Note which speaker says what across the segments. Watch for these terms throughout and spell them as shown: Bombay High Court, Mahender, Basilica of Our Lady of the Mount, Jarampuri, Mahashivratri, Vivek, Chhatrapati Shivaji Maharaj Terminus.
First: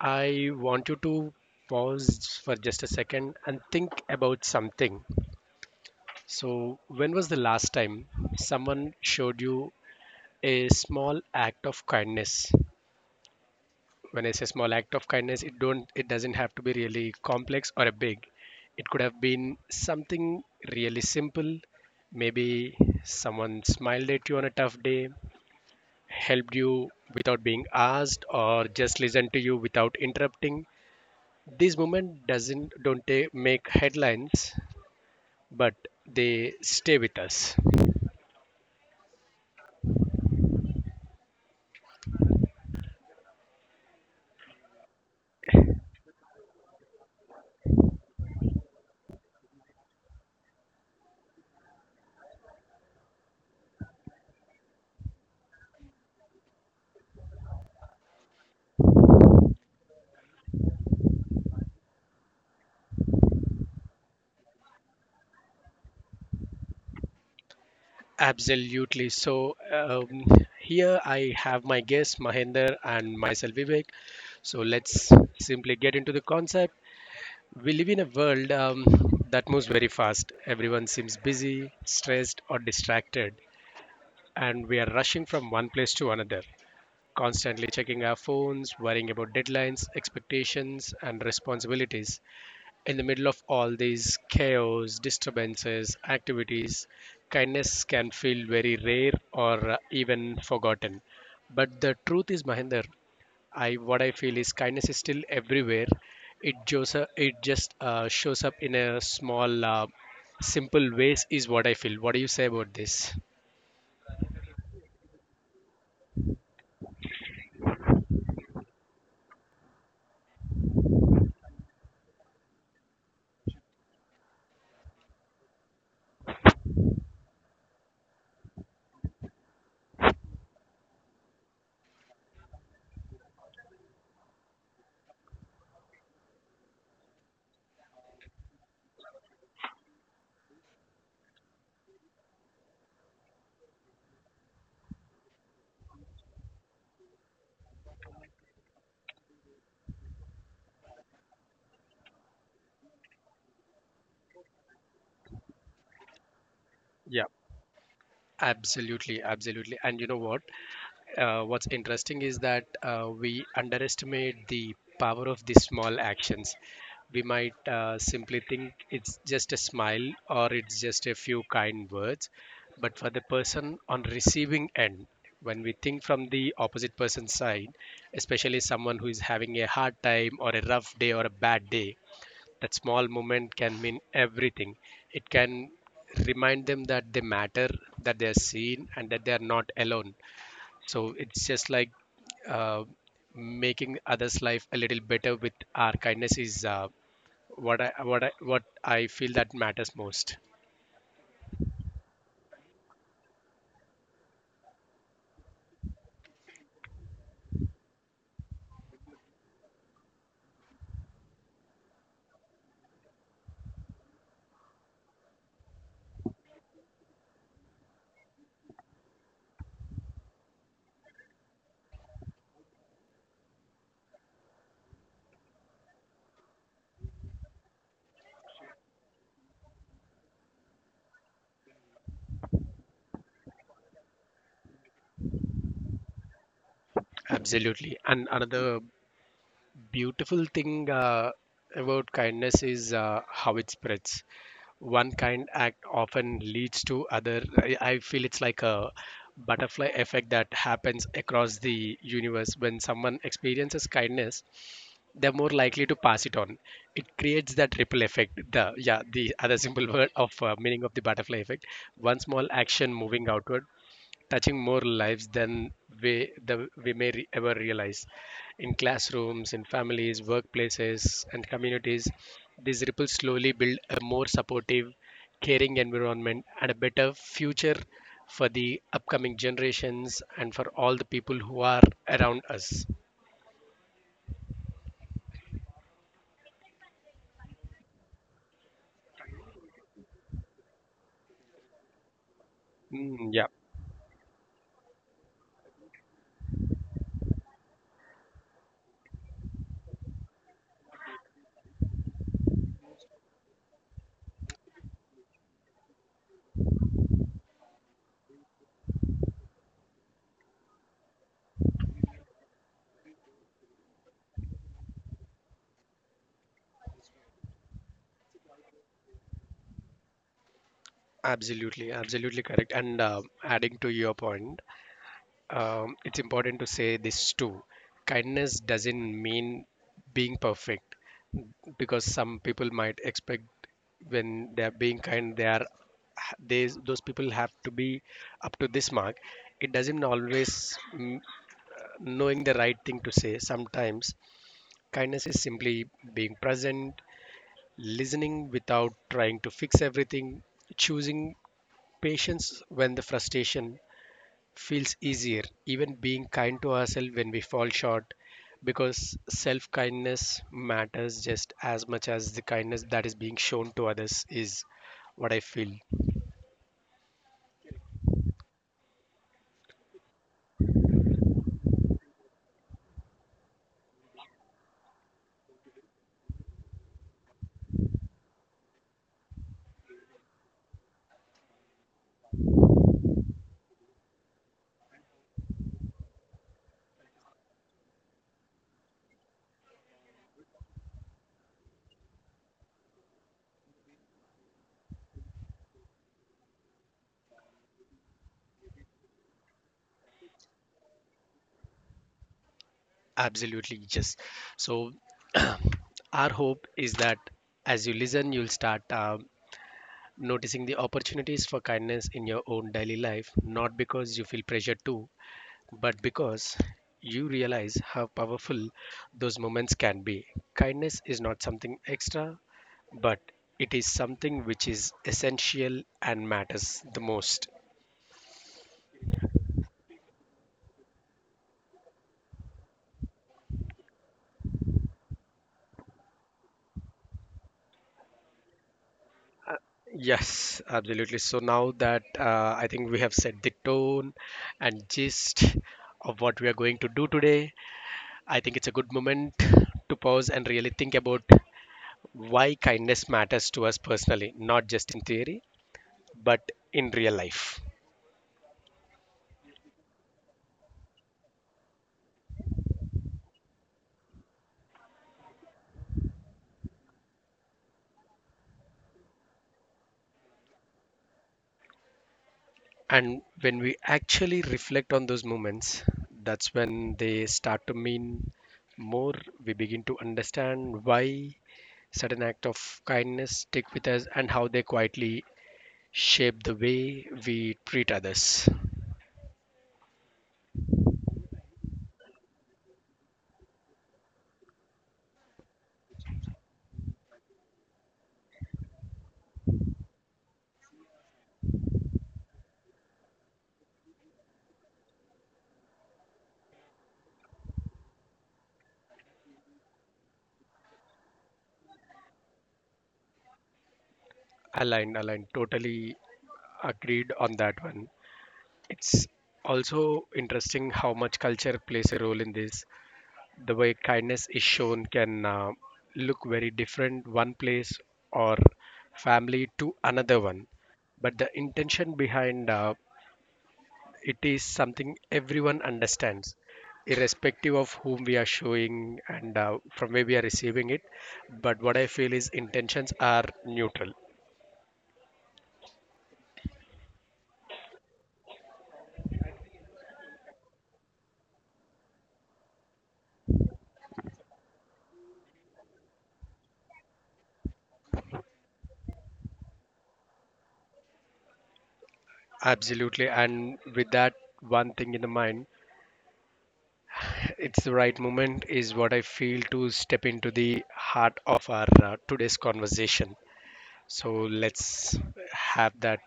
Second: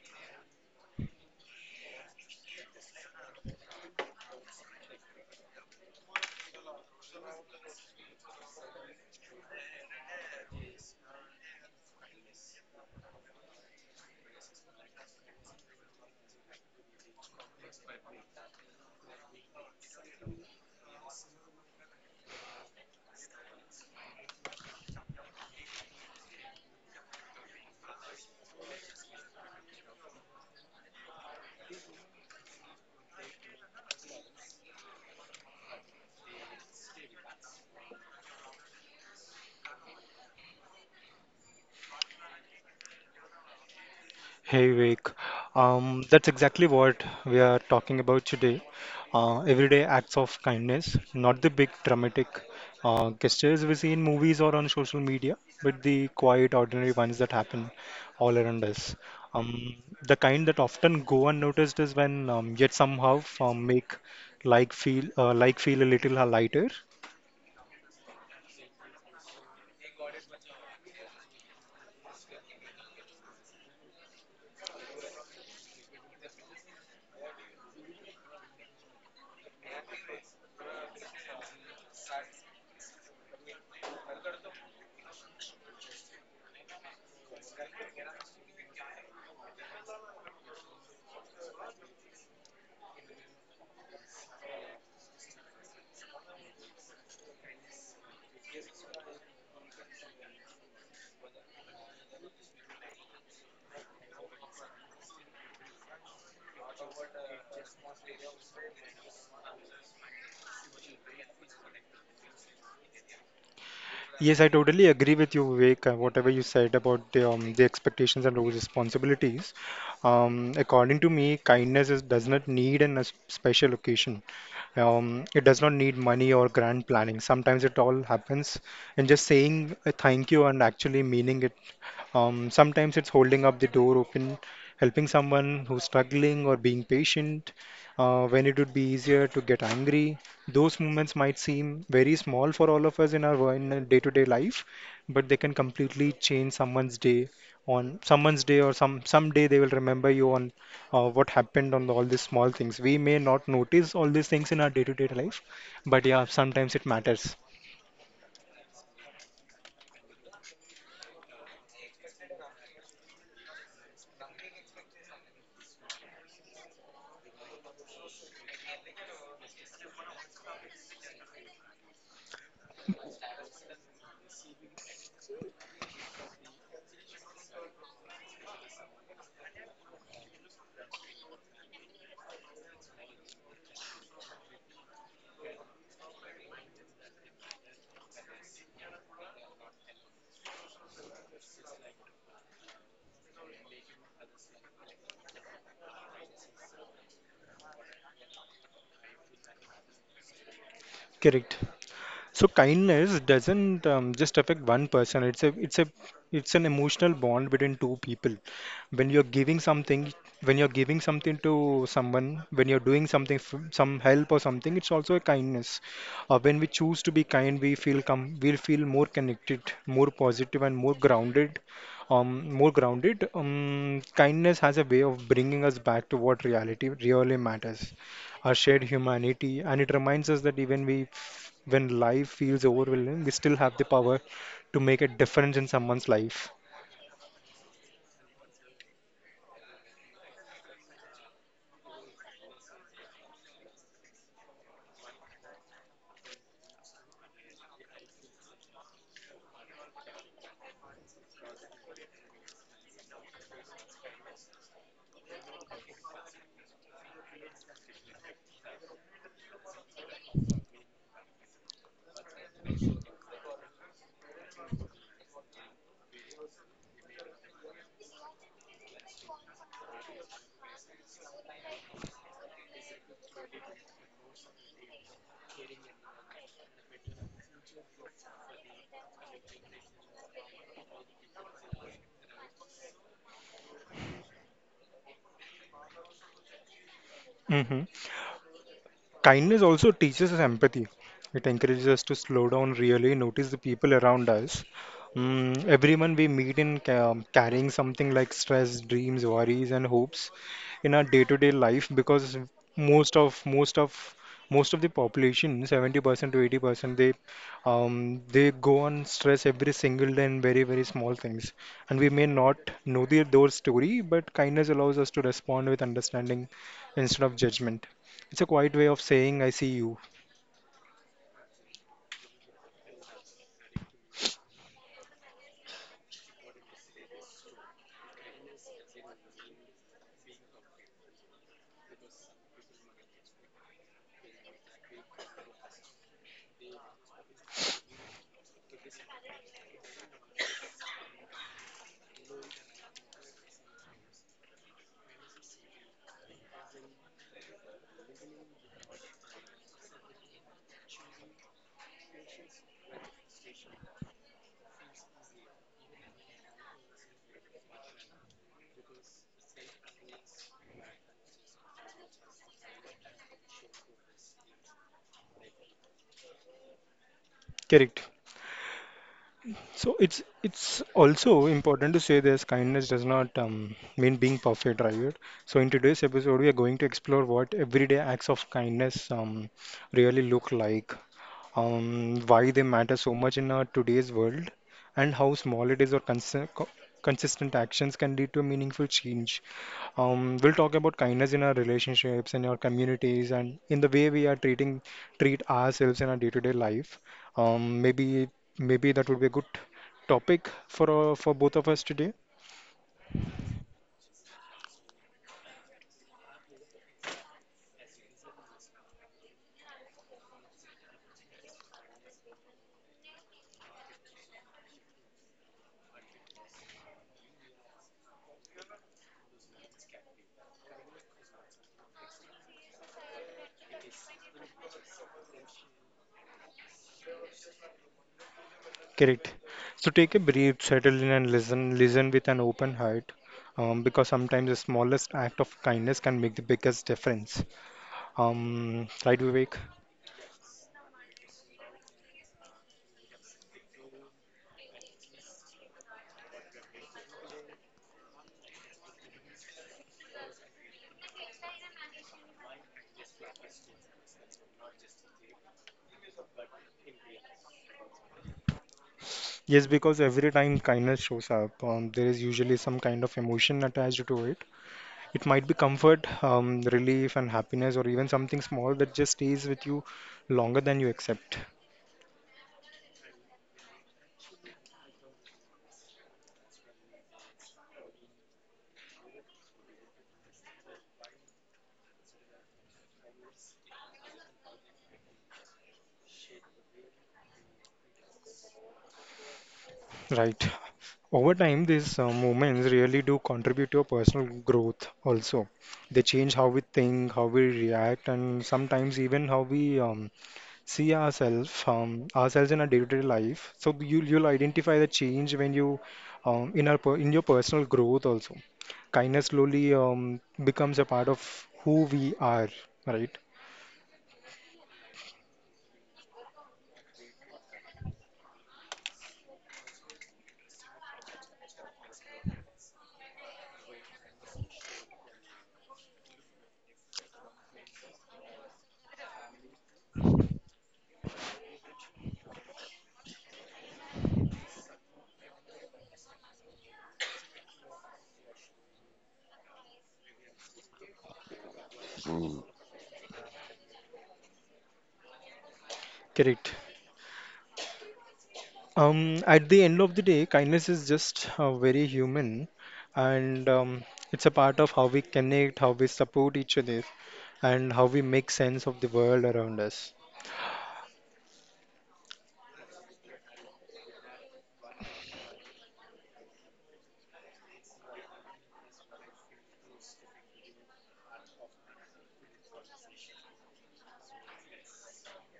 Speaker 1: I want you to pause for just a second and think about something. So, when was the last time someone showed you a small act of kindness? When I say small act of kindness, it doesn't have to be really complex or a big. It could have been something really simple. Maybe someone smiled at you on a tough day, helped you without being asked, or just listened to you without interrupting. This moment doesn't don't ta- make headlines, but they stay with us.
Speaker 2: Hey Vivek, that's exactly what we are talking about today. Everyday acts of kindness, not the big dramatic gestures we see in movies or on social media, but the quiet, ordinary ones that happen all around us. Um, the kind that often go unnoticed is when, yet somehow make like feel a little lighter.
Speaker 1: Absolutely. So here I have my guest Mahender and myself Vivek. So let's simply get into the concept. We live in a world that moves very fast. Everyone seems busy, stressed, or distracted, and we are rushing from one place to another, constantly checking our phones, worrying about deadlines, expectations, and responsibilities. In the middle of all these chaos, disturbances, activities, kindness can feel very rare or even forgotten. But the truth is, Mahinder, I what I feel is kindness is still everywhere. It just shows up in a small, simple ways is what I feel. What do you say about this?
Speaker 2: Yes, I totally agree with you, Vivek, whatever you said about the expectations and those responsibilities. According to me, does not need a special occasion. It does not need money or grand planning. Sometimes it all happens in just saying a thank you and actually meaning it. Sometimes it's holding up the door open, helping someone who's struggling or being patient when it would be easier to get angry. Those moments might seem very small for all of us in our day-to-day life, but they can completely change someone's day on someone's day or someday they will remember you on what happened on all these small things. We may not notice all these things in our day-to-day life, but yeah, sometimes it
Speaker 1: Yeah.
Speaker 2: matters.
Speaker 1: Absolutely, absolutely. And you know what? What's interesting is that we underestimate the power of these small actions. We might simply think it's just a smile or it's just a few kind words, but for the person on receiving end, when we think from the opposite person's side, especially someone who is having a hard time or a rough day or a bad day, that small moment can mean everything. It can remind them that they matter, that they're seen, and that they're not alone. So it's just like uh, making others' life a little better with our kindness is what I feel that matters most.
Speaker 2: Correct. So kindness doesn't just affect one person. It's an emotional bond between two people. When you're giving something, when you're giving something to someone, when you're doing something, some help or something, it's also a kindness. When we choose to be kind, we'll feel more connected, more positive, and more grounded. More grounded. Kindness has a way of bringing us back to what reality really matters, our shared humanity, and it reminds us that even when life feels overwhelming, we still have the power to make a difference in someone's life.
Speaker 1: Absolutely. And another beautiful thing about kindness is how it spreads. One kind act often leads to other. I feel it's like a butterfly effect that happens across the universe. When someone experiences kindness, they're more likely to pass it on. It creates that ripple effect. The yeah, the other simple word of meaning of the butterfly effect. One small action moving outward, touching more lives than we, the, we may re- ever realize. In classrooms, in families, workplaces, and communities, these ripples slowly build a more supportive, caring environment and a better future for the upcoming generations and for all the people who are around us.
Speaker 2: Hmm. Kindness also teaches us empathy. It encourages us to slow down, really
Speaker 1: Mm, yeah,
Speaker 2: notice the people around us. Everyone we meet carrying something like stress, dreams, worries, and hopes in our day-to-day life, because most of most of most of the population, 70% to 80%, they go on stress every single day in very very small things, and we may not know their story, but kindness allows us to respond with understanding instead of judgment. It's a quiet way of saying I see you.
Speaker 1: absolutely, absolutely correct. And adding to your point, it's important to say this too. Kindness doesn't mean being perfect, because some people might expect, when they're being kind, they those people have to be up to this mark. It doesn't always knowing the right thing to say. Sometimes kindness is simply being present, listening without trying to fix everything, choosing patience when the frustration feels easier, even being kind to ourselves when we fall short, because self kindness matters just as much as the kindness that is being shown to others, is what I feel.
Speaker 2: Correct. So it's also important to say this: kindness does not mean being perfect, right? So in today's episode, we are going to explore what everyday acts of kindness really look like, why they matter so much in our today's world, and how small it is or consistent actions can lead to a meaningful change. We'll talk about kindness in our relationships, in our communities, and in the way we are treat ourselves in our day-to-day life. Um, maybe maybe that would be a good topic for both of us today.
Speaker 1: Absolutely, yes. So, our hope is that as you listen, you'll start noticing the opportunities for kindness in your own daily life, not because you feel pressured to, but because you realize how powerful those moments can be. Kindness is not something extra, but it is something which is essential and matters the most.
Speaker 2: Correct. So take a breath, settle in, and listen. Listen with an open heart, because sometimes the smallest act of kindness can make the biggest difference. Right, Vivek?
Speaker 1: Yes, absolutely. So now that I think we have set the tone and gist of what we are going to do today, I think it's a good moment to pause and really think about why kindness matters to us personally, not just in theory, but in real life.
Speaker 2: Yes, because every time kindness shows up, there is usually some kind of emotion attached to it. It might be comfort, relief, and happiness, or even something small that just stays with you longer than you accept.
Speaker 1: And when we actually reflect on those moments, that's when they start to mean more. We begin to understand why certain act of kindness stick with us and how they quietly shape the way we treat others.
Speaker 2: Right. Over time, these moments really do contribute to your personal growth also. They change how we think, how we react, and sometimes even how we see ourselves in our day-to-day life. So you'll identify the change when you in your personal growth also. Kindness slowly becomes a part of who we are, right?
Speaker 1: Aligned, aligned, totally agreed on that one. It's also interesting how much culture plays a role in this. The way kindness is shown can look very different one place or family to another one, but the intention behind it is something everyone understands, irrespective of whom we are showing and from where we are receiving it. But what I feel is
Speaker 2: Mm.
Speaker 1: intentions are neutral.
Speaker 2: Correct. At the end of the day, kindness is just very human, and it's a part of how we connect, how we support each other, and how we make sense of the world around us.
Speaker 1: Absolutely, and with that one thing in the mind, it's the right moment is what I feel to step into the heart of our today's conversation. So let's have that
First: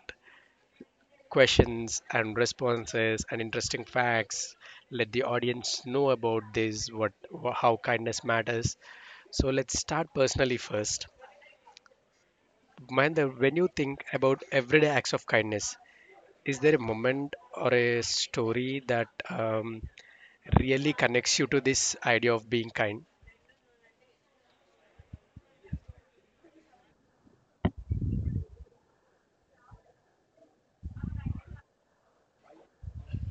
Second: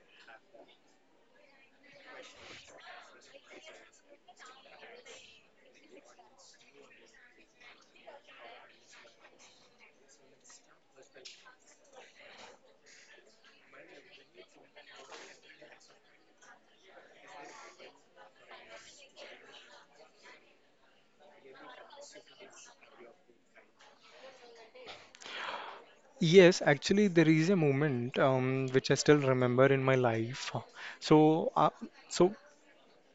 Speaker 1: questions and responses and interesting facts. Let the audience know about this, how kindness matters. So let's start personally first. Mahendra, when you think about everyday acts of kindness, is there a moment or a story that really connects you to this idea of being kind?
Speaker 2: Yes, actually, there is a moment which I still remember in my life. So, uh, so,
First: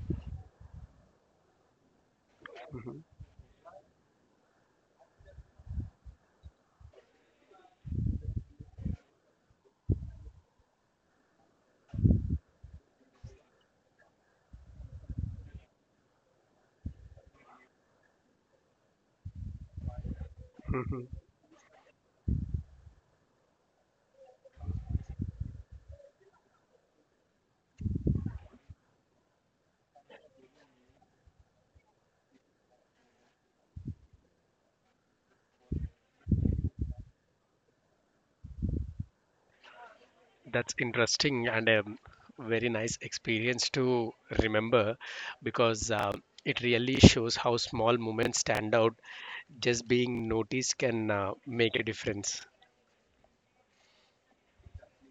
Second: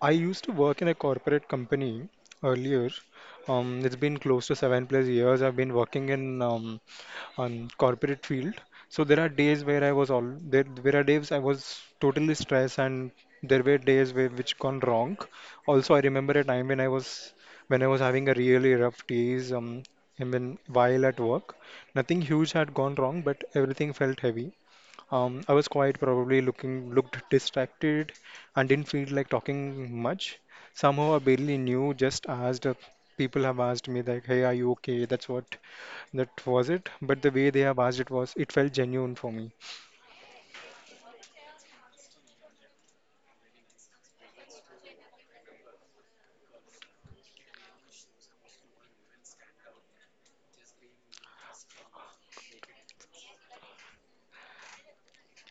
Speaker 2: I used to work in a corporate company earlier.
Speaker 1: Mhm.
Speaker 2: It's been close to seven plus years. I've been working in on corporate field. So there are days where I was all there. There are days I was totally stressed, and there were days where which gone wrong. Also, I remember a time when I was having a really rough days. And when while at
Speaker 1: Mhm.
Speaker 2: work, nothing huge had gone wrong, but everything felt heavy. I was quite probably looking looked distracted, and didn't feel like talking much. Somehow I barely knew, just asked. People have asked me like, "Hey, are you okay?" That was it. But the way they have asked it felt genuine for me.
Speaker 1: That's interesting and a very nice experience to remember, because it really shows how small moments stand out. Just being noticed can make a difference.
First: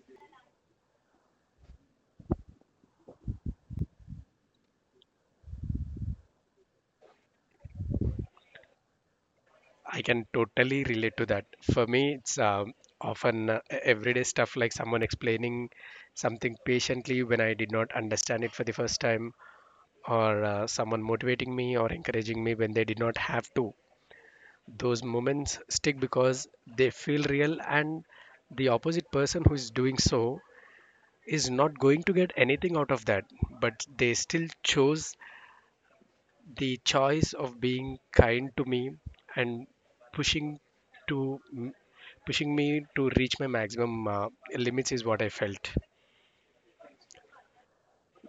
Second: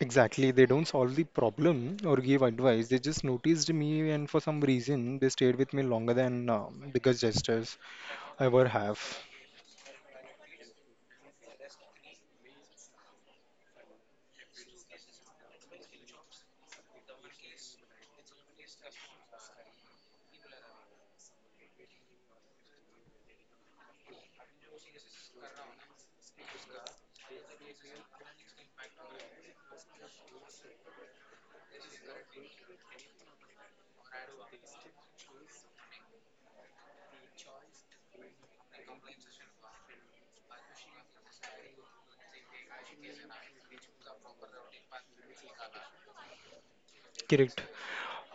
Speaker 2: Exactly, they don't solve the problem or give advice. They just noticed me, and for some reason, they stayed with me longer than bigger gestures ever have.
Speaker 1: I can totally relate to that. For me, it's often everyday stuff like someone explaining something patiently when I did not understand it for the first time, or someone motivating me or encouraging me when they did not have to. Those moments stick because they feel real and the opposite person who is doing so is not going to get anything out of that, but they still chose the choice of being kind to me and pushing to pushing me to reach my maximum limits is what I felt.
Speaker 2: Correct.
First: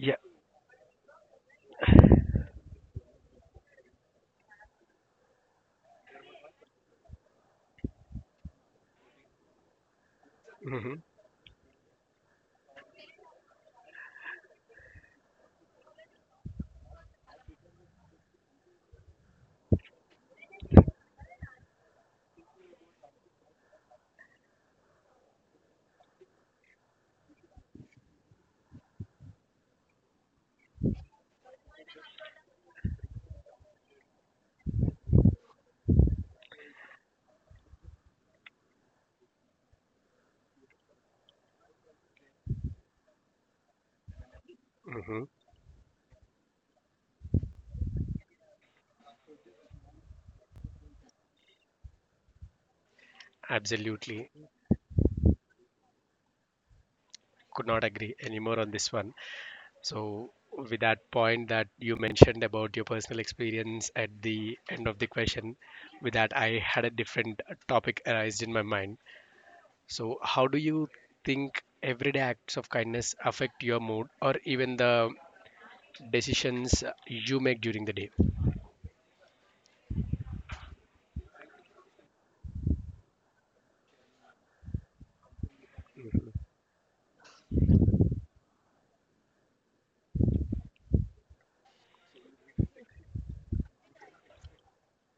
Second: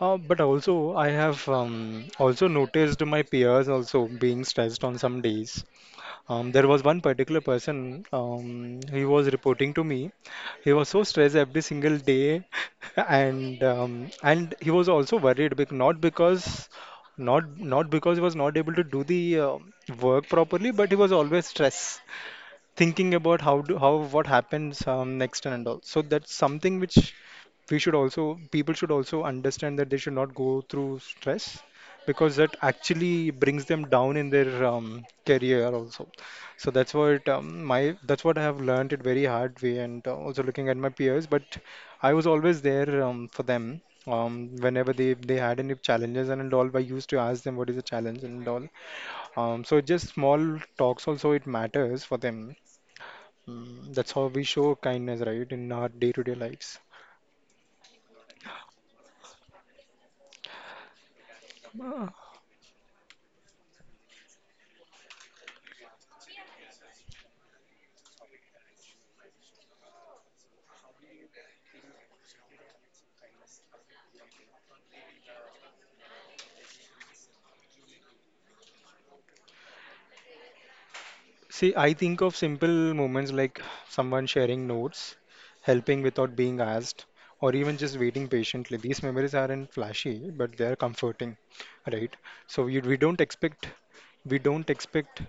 Speaker 2: But also, I have also noticed my peers also being stressed on some days. There was one particular person, he was reporting to me. He was
Speaker 1: Hmm.
Speaker 2: so stressed every single day, and he was also worried, bec not because not not because he was not able to do the work properly, but he was always stressed thinking about how do how what happens next and all. So that's something which we should also people should also understand that they should not go through stress because that actually brings them down in their career also. So that's what I have learned it very hard way and also looking at my peers. But I was always there for them. Whenever they,
Speaker 1: Hmm.
Speaker 2: they had any challenges and all, I used to ask them what is the challenge and all. So just small talks also it matters for them. That's how
Speaker 1: Absolutely,
Speaker 2: we show kindness, right, in our day-to-day lives.
Speaker 1: could not agree anymore on this one. So, with that point that you
Speaker 2: Uh,
Speaker 1: mentioned about your personal experience at the end of the question, with that, I had a different topic arised in my mind. So, how do you think everyday acts of kindness affect your mood or even the decisions you make during the day?
Speaker 2: See, I think of simple moments like someone sharing notes, helping without being asked, or even just waiting patiently. These memories aren't flashy, but they're comforting, right? So we, we don't expect we don't expect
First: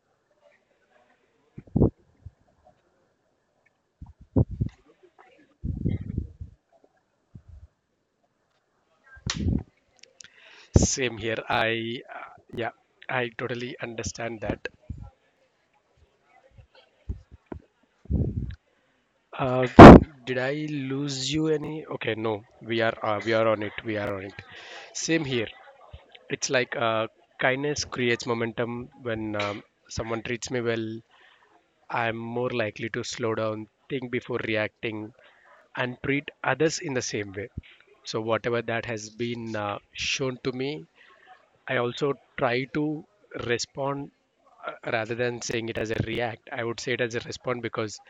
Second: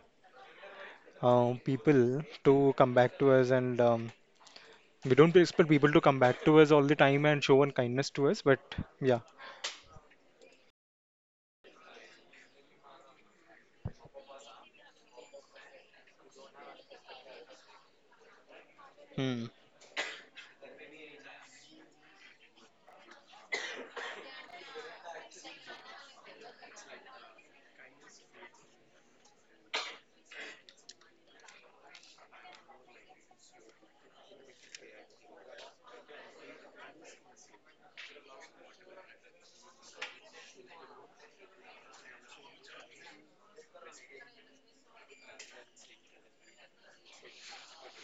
Speaker 2: uh, people to come back to us, and we don't expect people to come back to us all the time and show one kindness to us. But yeah.
Speaker 1: Same here. Yeah, I totally understand that.
Speaker 2: Hmm.
Speaker 1: Uh, did I lose you any? Okay, no, we are on it. We are on it. Same here. It's like kindness creates momentum. When someone treats me well, I'm more likely to slow down, think before reacting, and treat others in the same way. So, whatever that has been shown to me, I also try to respond, rather than saying it as a react. I would say it as a respond, because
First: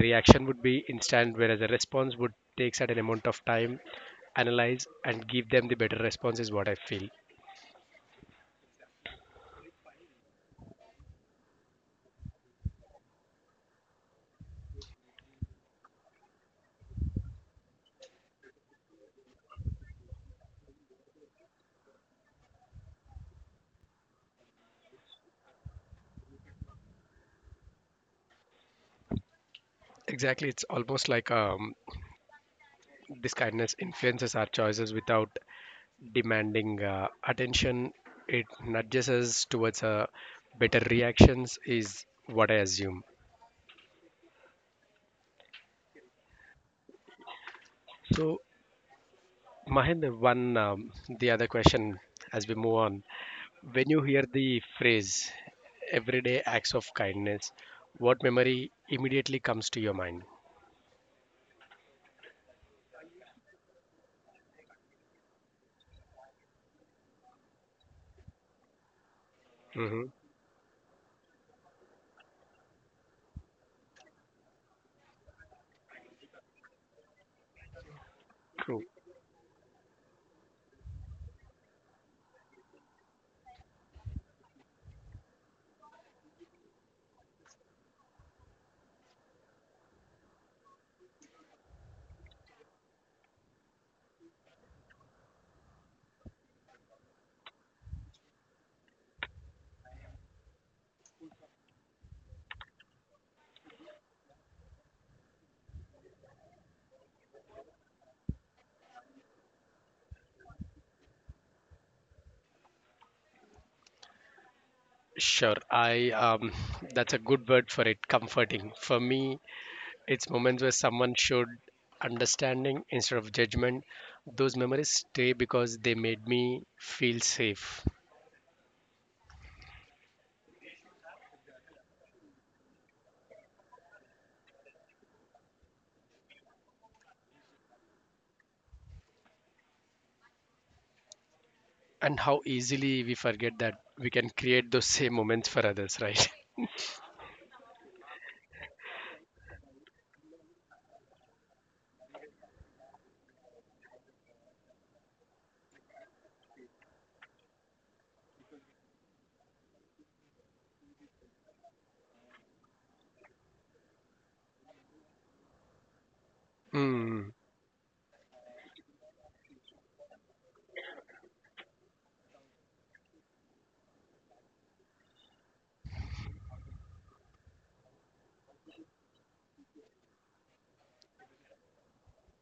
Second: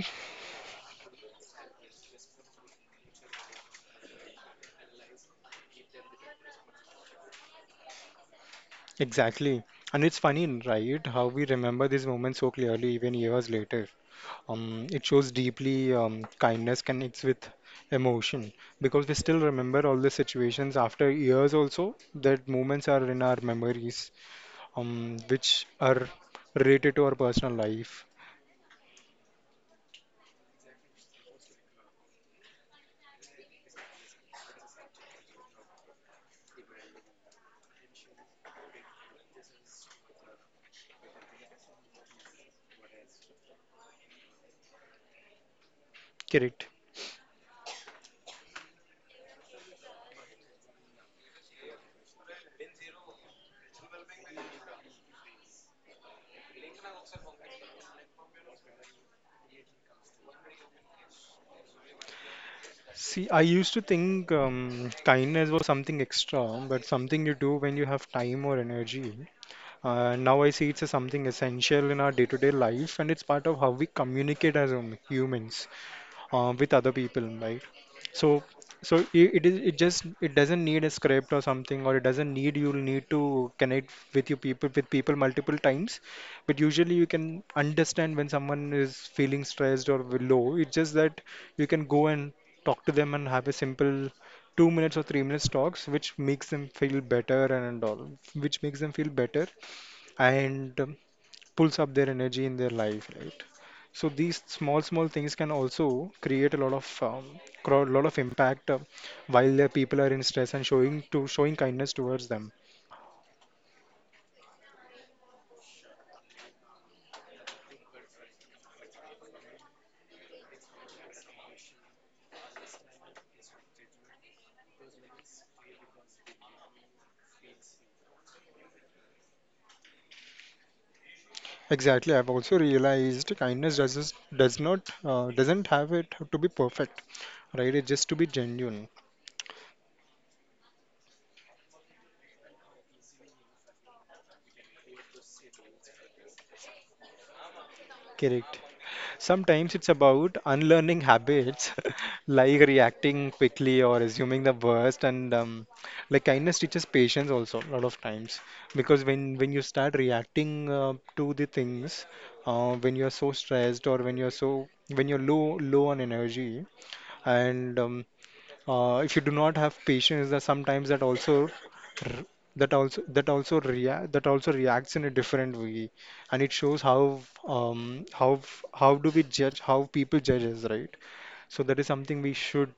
Speaker 1: reaction would be instant, whereas a response would take certain amount of time, analyze, and give them the better response, is what I feel.
Speaker 2: Exactly. And it's funny, right, how we remember these moments so clearly even years later. It shows deeply kindness connects with emotion, because we still remember all the situations after years also that moments are in our memories, which are related to our personal life.
Speaker 1: Exactly, it's almost like a this kindness influences our choices without demanding attention. It nudges us towards better reactions, is what I assume.
Speaker 2: Correct.
Speaker 1: So, Mahendra, one the other question as we move on. When you hear the phrase "everyday acts of kindness," what memory immediately comes to your mind?
Speaker 2: See, I used to think kindness was something extra, but something you do when you have time or energy.
Speaker 1: Mm-hmm.
Speaker 2: Now I see it's a something essential in our day-to-day life, and it's part of how we communicate as humans with other people, right? So, so
Speaker 1: True.
Speaker 2: I- it is it just it doesn't need a script or something, or it doesn't need you'll need to connect with people multiple times. But usually you can understand when someone is feeling stressed or low. It's just that you can go and talk to them and have a simple 2 minutes or 3 minutes talks, which makes them feel better and pulls up their energy in their life, right? So these small, small things can also create a lot of impact while the people are in stress and showing kindness towards them.
Speaker 1: Sure. I That's a good word for it. Comforting for me. It's moments where someone showed understanding instead of judgment. Those memories stay because they made me feel safe.
Speaker 2: Exactly, I've also realized kindness doesn't have it to be perfect, right? It just to be genuine.
Speaker 1: And how easily we forget that we can create those same moments for others, right?
Speaker 2: Correct. Sometimes it's about unlearning habits like reacting quickly or assuming the worst, and like kindness teaches patience also a lot of times, because when you start reacting to the things when you're so stressed or when you're low on energy
Speaker 1: Mm,
Speaker 2: and if you do not have patience, that sometimes that also r- that also react that also reacts in a different way, and it shows um how how people judge us, right? So that is something we should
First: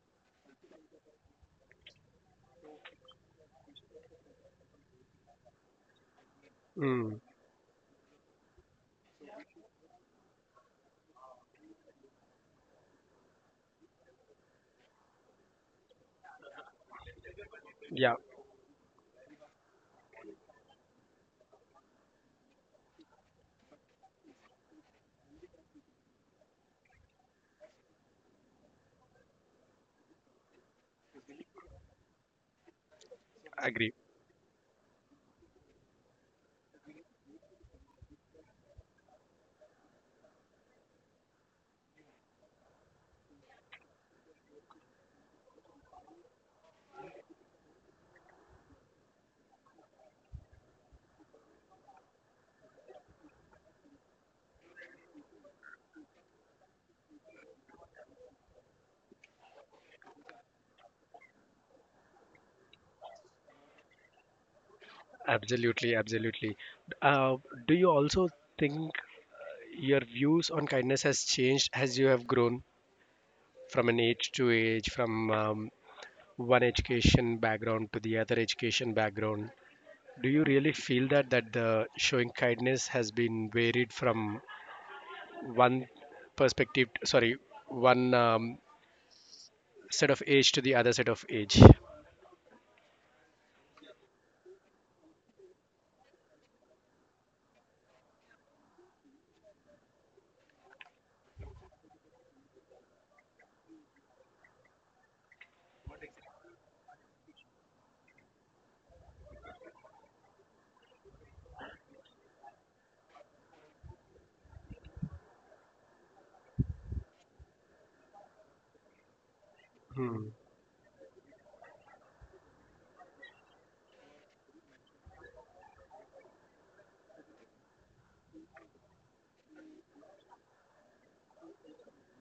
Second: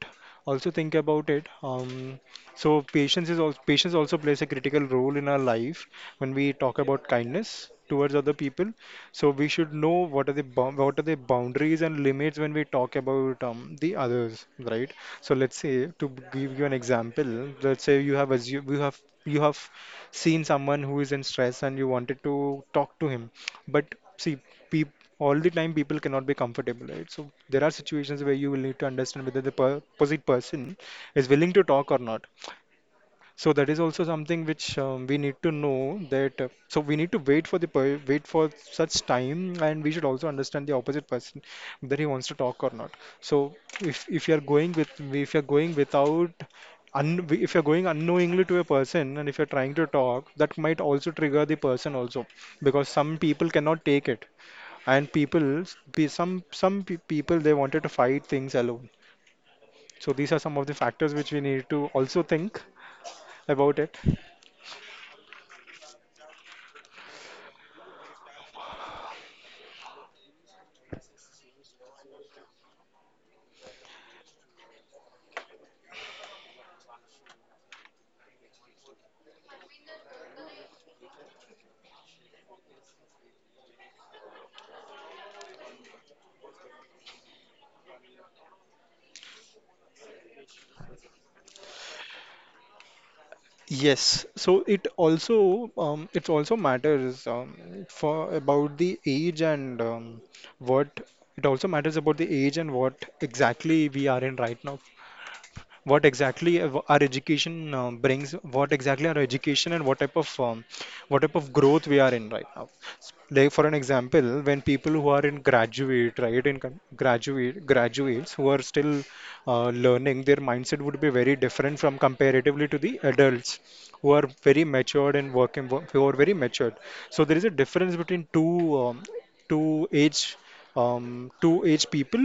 Speaker 2: also think about it. So patience also plays a critical role in our life when we talk about
Speaker 1: mm,
Speaker 2: kindness towards other people. So we should know what are what are the boundaries and limits when we talk about the others, right? So let's say to give you an example, let's say
Speaker 1: yeah,
Speaker 2: you have assumed, you have seen someone who is in stress and you wanted to talk to him but see, peop all the time people cannot be comfortable, right? So there are situations where you will need to understand whether the opposite person is willing to talk or not. So that is
Speaker 1: agree.
Speaker 2: also something which we need to know that so we need to wait for the per wait for such time, and we should also understand the opposite person whether he wants to talk or not. So if you are going with if you're going without un if you're going unknowingly to a person, and if you're trying to talk, that might also trigger the person also because some people cannot take it, and people be some pe people they wanted to fight things alone. So these are some of the factors which we need to also think about it.
Speaker 1: Absolutely, absolutely. Uh, do you also think your views on kindness has changed as you have grown from an age to age, from one education background to the other education background? Do you really feel that the showing kindness has been varied from one perspective, sorry, one set of age to the other set of age?
Speaker 2: Yes, so it also matters, for about the age and what it also matters about the age and what exactly we are in right now. What exactly our education brings, what exactly our education and what type of growth we are in right now. Like for an example, when people who are in graduate, right, in con- graduate graduates who are still learning,
Speaker 1: Hmm.
Speaker 2: their mindset would be very different from, comparatively, to the adults who are very matured and working, who are very matured so there is a difference between two age two age people.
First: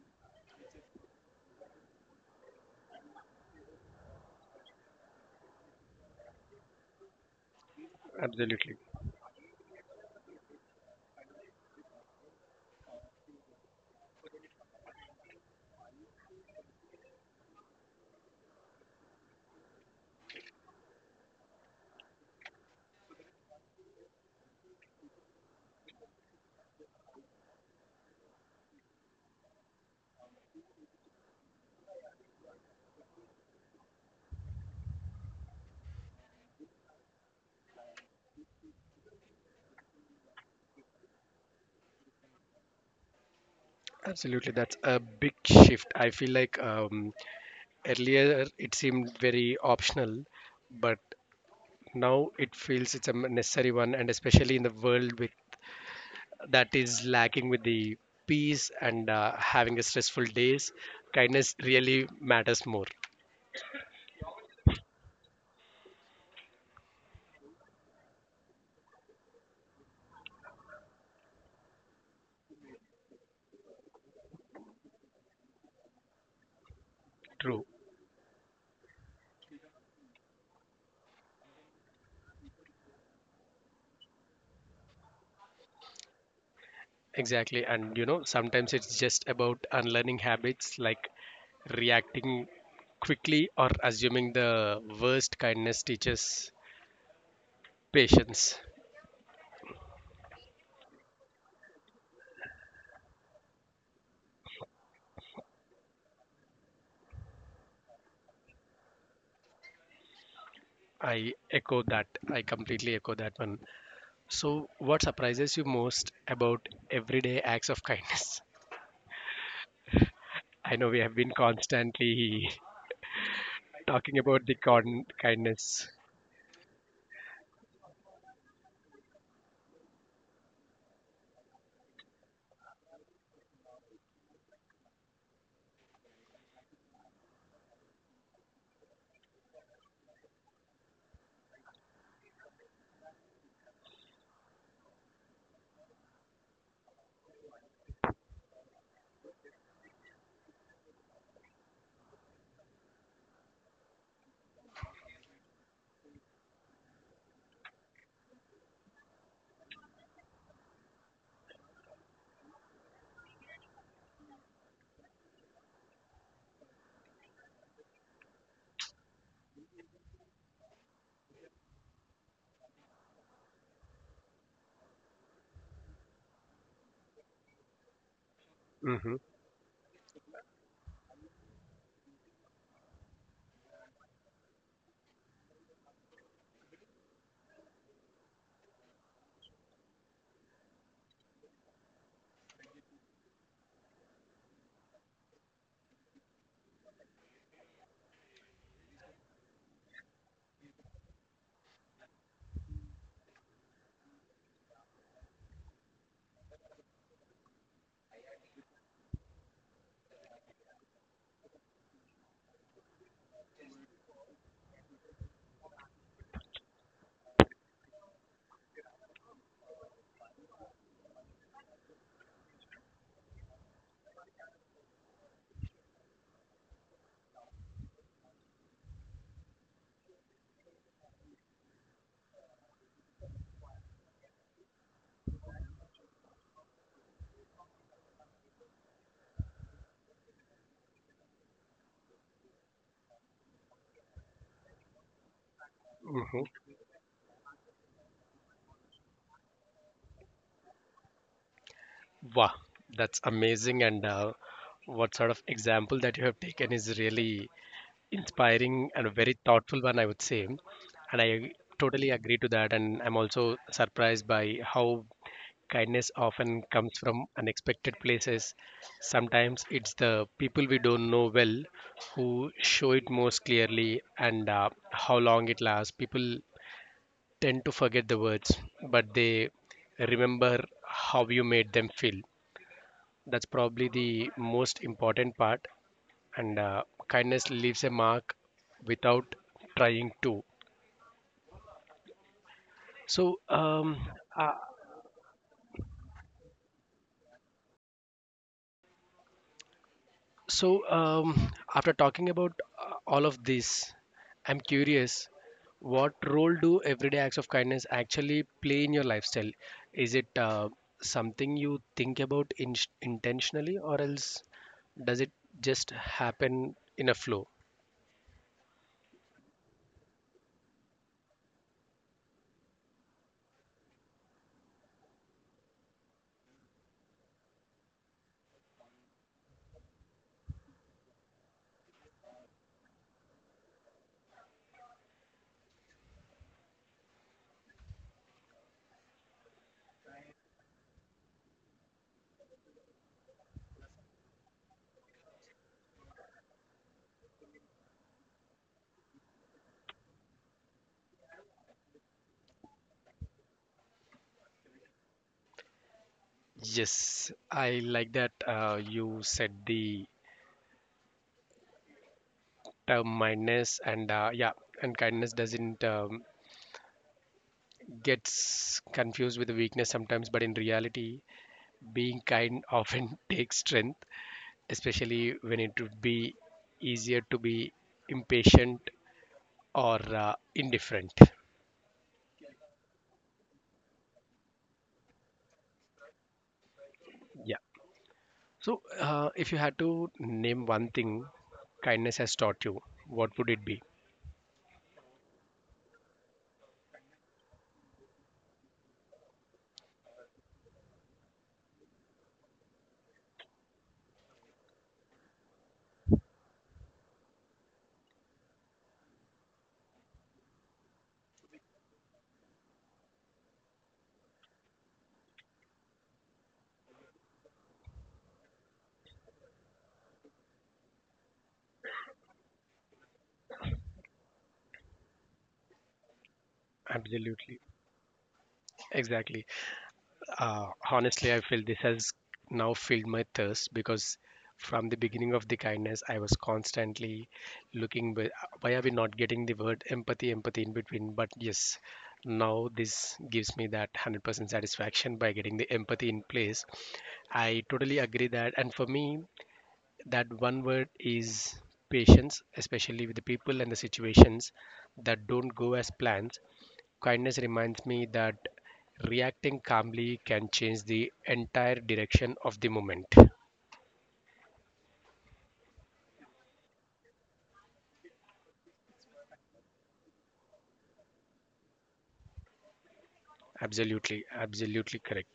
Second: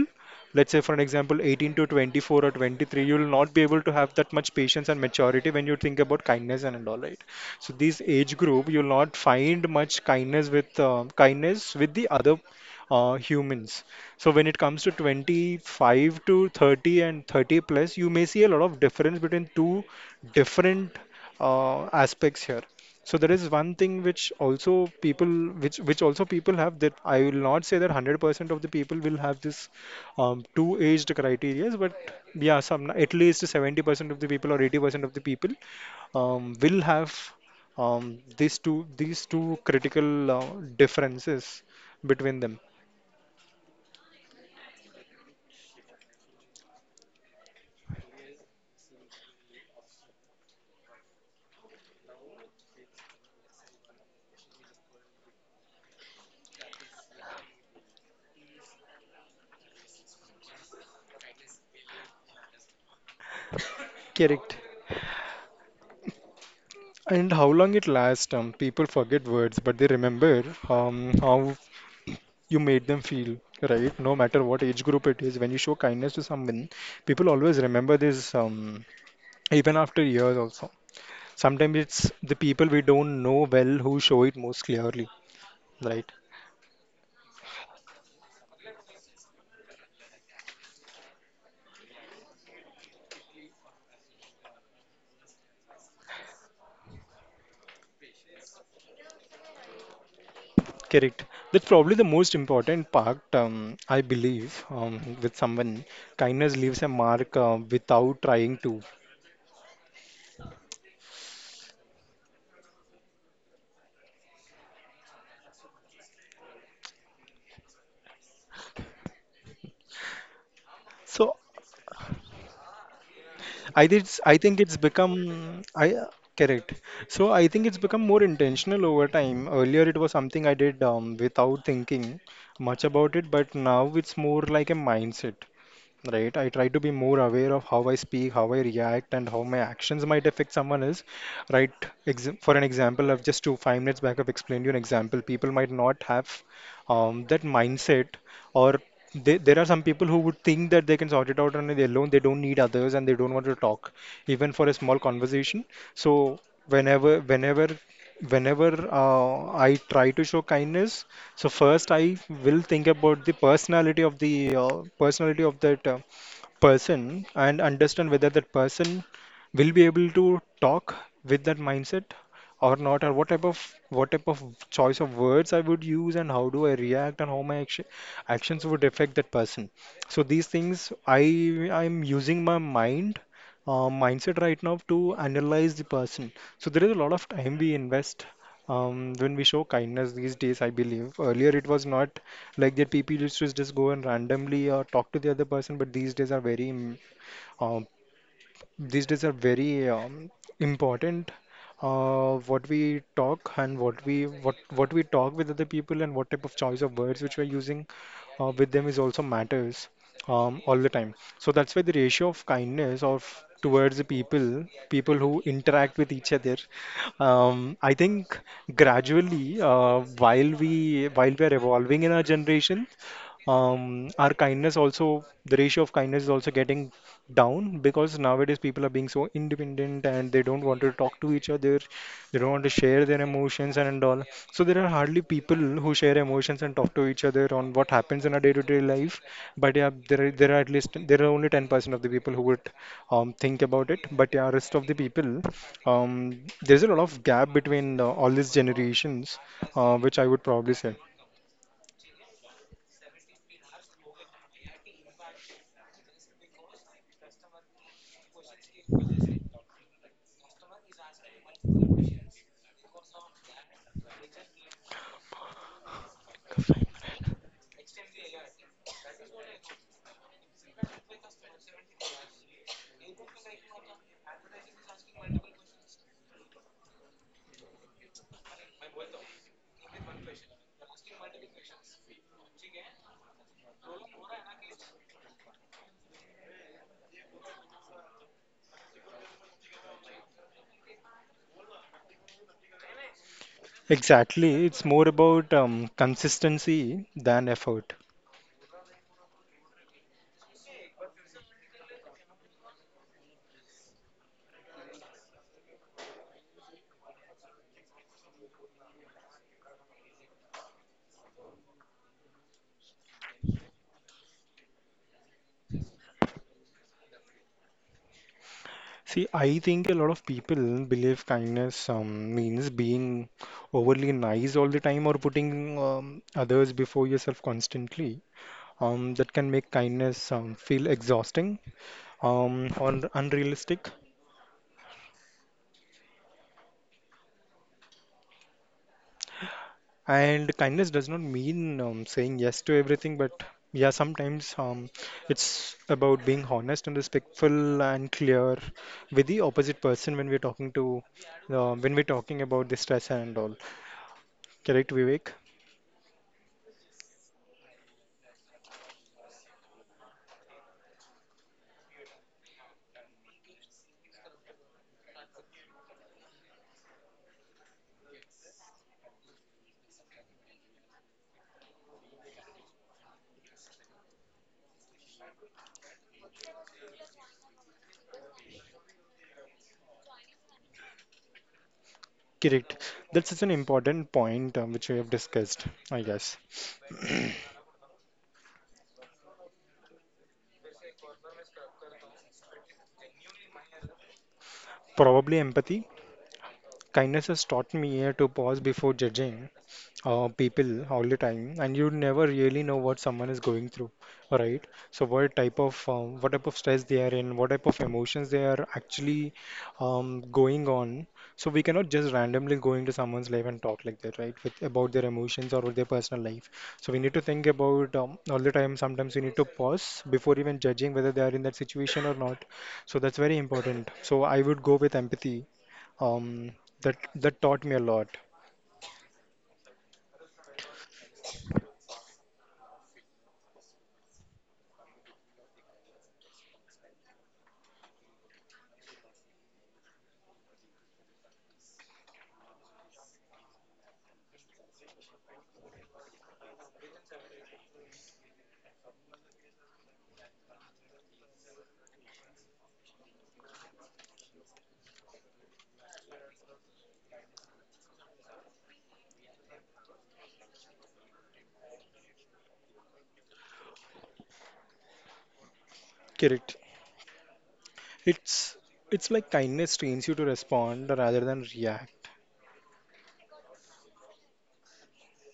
Speaker 2: Let's say for an example, 18 to 24 or 23, you will not be able to have that much patience and maturity when you think about kindness and all, right? So this age group,
Speaker 1: Absolutely.
Speaker 2: you'll not find much kindness with the other humans. So when it comes to 25 to 30 and 30 plus, you may see a lot of difference between two different aspects here. So there is one thing which also people, which also people have, that I will not say that 100% of the people will have this, two aged criterias, but yeah, some, at least 70% of the people or 80% of the people will have these two critical differences between them.
Speaker 1: Absolutely. That's a big shift. I feel like earlier it seemed very optional, but now it feels it's a necessary one, and especially in the world with, that is lacking with the peace and having a stressful days, kindness really matters more.
Speaker 2: Correct. And how long it lasts? People forget words, but they remember, how you made them feel. Right? No matter what age group it is, when you show kindness to someone, people always
Speaker 1: True.
Speaker 2: remember this, even after years also. Sometimes it's the people we don't know well who show it most clearly. Right?
Speaker 1: Exactly. And you know, sometimes it's just about unlearning habits like reacting quickly or assuming the worst. Kindness teaches patience.
Speaker 2: Correct. That's probably the most important part, I believe, with someone. Kindness leaves a mark without trying to.
Speaker 1: I echo that. I completely echo that one. So, what surprises you most about everyday acts of kindness? I know we have been
Speaker 2: So
Speaker 1: constantly talking
Speaker 2: I
Speaker 1: about the
Speaker 2: think it's
Speaker 1: con-
Speaker 2: become
Speaker 1: kindness.
Speaker 2: I Correct. So I think it's become more intentional over time. Earlier it was something I did without thinking much about it, but now it's more like a mindset, right? I try to be more aware of how I speak, how I react, and how my actions might affect someone else, right? Ex For an example, I've just two five minutes back I've explained you an example. People might not have, that mindset, or there are some people who would think that they can sort it out on their own. They don't need others, and they don't want to talk even for a small conversation. So whenever whenever whenever I try to show kindness, so first I will think about the personality of that person, and understand whether that person will be able to talk with that mindset or not, or what type of, what type of choice of words I would use, and how do I react, and how actions would affect
Speaker 1: Mm-hmm,
Speaker 2: that person. So these things, I'm using my mindset right now to analyze the person. So there is a lot of time we invest, when we show kindness these days, I believe. Earlier it was not like that. People used to just go and randomly talk to the other person, but um, these days are very, important. What we talk, and what we talk with other people, and what type of choice of words which we're using with them is also matters, all the time. So that's why the ratio of kindness of towards the people, people who interact with each other, I think gradually, while we are evolving in our generation, our kindness also, the ratio of kindness is also getting down, because nowadays people are being so independent, and they don't want to talk to each other. They don't want to share their emotions and all. So there are hardly people who share emotions and talk to each other on what happens in our day-to-day life. But yeah, there are, at least there are only 10% of the people who would, think about it, but yeah, rest of the people,
Speaker 1: mm-hmm.
Speaker 2: there's a lot of gap between all these generations, which I would probably say.
Speaker 1: Wow, that's amazing. And what sort of example that you have taken is really inspiring and a very thoughtful one, I would say. And I totally agree to that. And I'm also surprised by how kindness often comes from unexpected places. Sometimes it's the people we don't know well who show it most clearly, and how long it lasts. People tend to forget the words, but they remember how you made them feel. That's probably the most important part, and kindness leaves a mark without trying to. so um, uh,
Speaker 2: Exactly. It's more about, consistency than effort.
Speaker 1: so um, after talking about all of this, I'm curious, what role do everyday acts of kindness actually play in your lifestyle? Is it something you think about intentionally or else does it just happen in a flow?
Speaker 2: See, I think a lot of people believe kindness means being overly nice all the time, or putting, others before yourself constantly. That can make kindness, feel exhausting, or unrealistic. And kindness does not mean, saying yes to everything, but yeah, sometimes, it's about being honest and respectful and clear with the opposite person when we're talking about the stress and all. Correct, Vivek?
Speaker 1: Yes, I like that you said the mindness and yeah, and kindness doesn't gets confused with weakness sometimes, but in reality being kind often takes strength, especially when it would be easier to be impatient or indifferent.
Speaker 2: Correct. That's such an important point, which we have discussed, I guess.
Speaker 1: Yeah. So if you had to name one thing kindness has taught you, what would it be?
Speaker 2: Probably empathy. Kindness has taught me to pause before judging people all the time, and you never really know what someone is going through, right? So what type of, stress they are in, what type of emotions they are actually, going on. So we cannot just randomly go into someone's life and talk like that, right, with about their emotions or their personal life. So we need to think about, all the time, sometimes we need to pause before even judging whether they are in that situation or not. So that's very important, so I would go with empathy, um, that taught
Speaker 1: Absolutely.
Speaker 2: me a lot.
Speaker 1: Exactly. Honestly, I feel this has now filled my thirst, because from the beginning of the kindness, I was constantly looking, but why are we not getting the word empathy, empathy in between? But yes, now this gives me that 100% satisfaction by getting the empathy in place. I totally agree that. And for me, that one word is patience, especially with the people and the situations that don't go as planned. Kindness reminds me that reacting calmly can change the entire direction of the moment.
Speaker 2: Kirit. It's it's like kindness trains you to respond rather than react.
Speaker 1: Absolutely, absolutely correct.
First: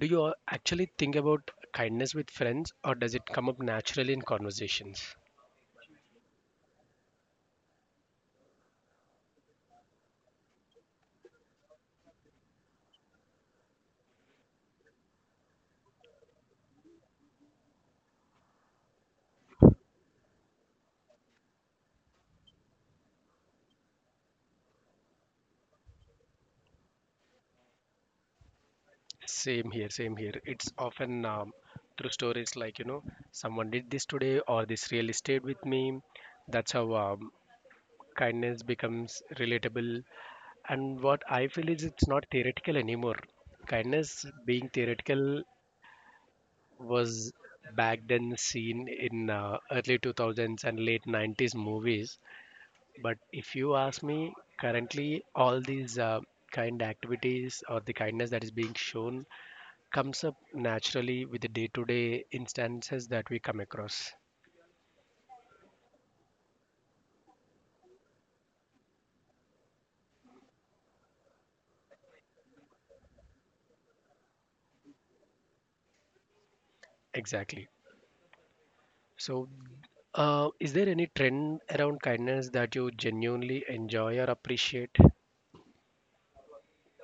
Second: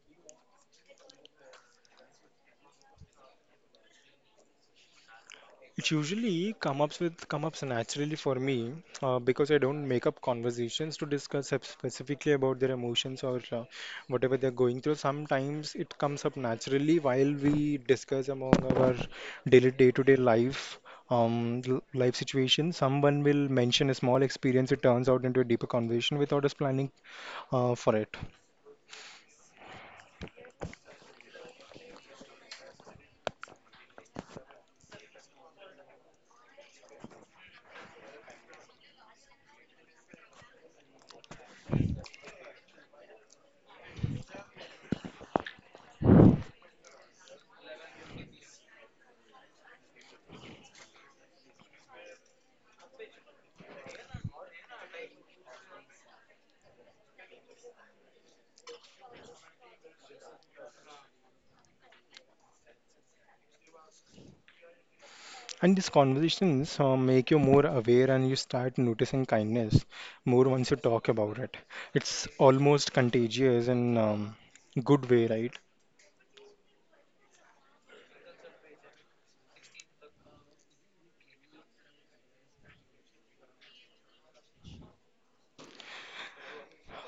Speaker 1: Do you actually think about kindness with friends, or does it come up naturally in conversations?
Speaker 2: It usually come ups naturally for me, because I don't make up conversations to discuss specifically about their emotions, or whatever they're going through. Sometimes it comes up naturally while we discuss among our daily day-to-day life, life situation. Someone will mention a small experience. It turns out into a deeper conversation without us planning for it.
Speaker 1: Same here, same here. It's often through stories like, you know, someone did this today or this really stayed with me. That's how kindness becomes relatable. And what I feel is it's not theoretical anymore. Kindness being theoretical was back then seen in early 2000s and late 90s movies, but if you ask me, currently all these kind activities or the kindness that is being shown comes up naturally with the day-to-day instances that we come across.
Speaker 2: And these conversations make you more aware, and you start noticing kindness more once you talk about it. It's almost contagious in, good way, right?
Speaker 1: Exactly. So is there any trend around kindness that you genuinely enjoy or appreciate?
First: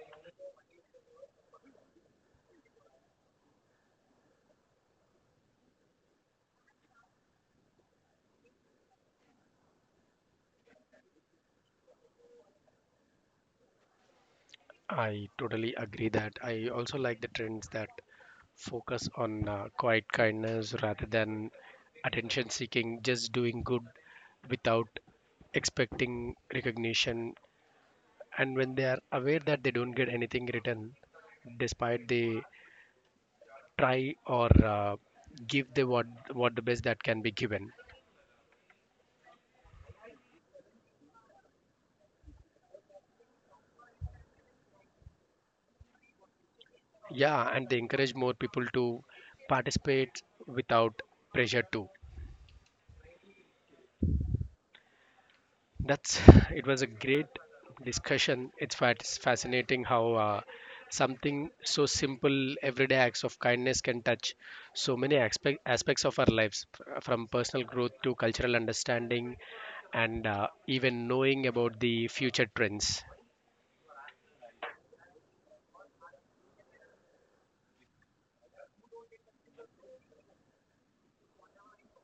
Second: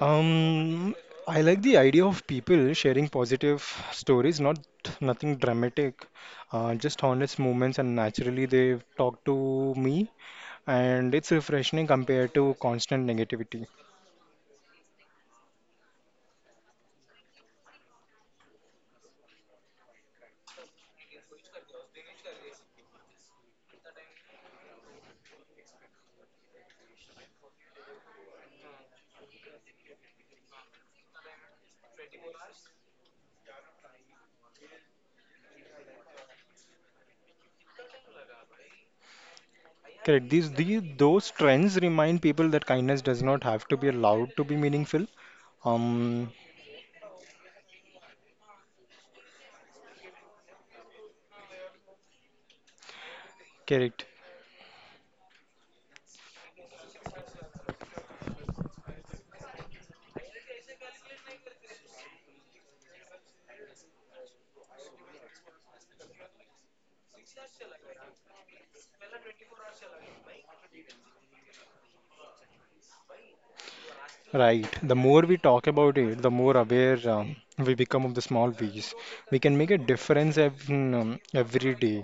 Speaker 2: Um, I like the idea of people sharing positive stories, not nothing dramatic, just honest moments, and naturally they talk to me, and it's refreshing compared to constant negativity.
Speaker 1: I totally agree that. I also like the trends that focus on quiet kindness rather than attention seeking, just doing good without expecting recognition. And when they are aware that they don't get anything written, despite they try or give the what the best that can be given.
Speaker 2: Correct. These those trends remind people that kindness does not have to be allowed to be meaningful. Um,
Speaker 1: Yeah, and they encourage more people to participate without pressure too.
Speaker 2: Correct.
Speaker 1: That's, it was a great discussion. It's fascinating how something so simple, everyday acts of kindness, can touch so many aspects of our lives, from personal growth to cultural understanding, and even knowing about the future trends.
Speaker 2: Right. The more we talk about it, the more aware, we become of the small ways. We can make a difference every day.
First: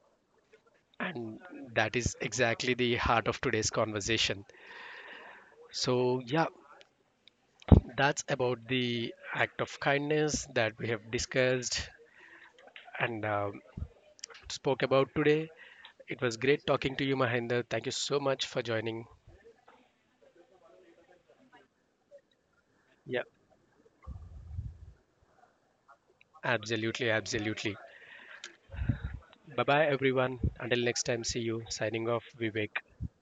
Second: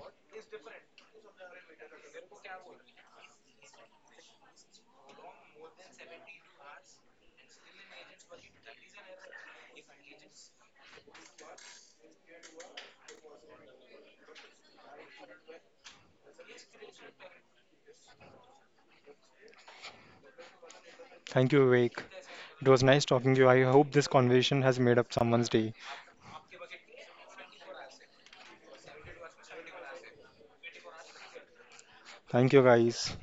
Speaker 1: And that is exactly the heart of today's conversation. So, yeah, that's about the act of kindness that we have discussed and spoke about today. It was great talking to you, Mahinder. Thank you so much for joining.
Speaker 2: Thank you, Vivek. It was nice
Speaker 1: Yeah,
Speaker 2: talking to you. I hope this conversation has made up someone's day.
Speaker 1: absolutely, absolutely. Bye bye, everyone. Until next time, see you. Signing off,
Speaker 2: Thank you,
Speaker 1: Vivek.
Speaker 2: guys.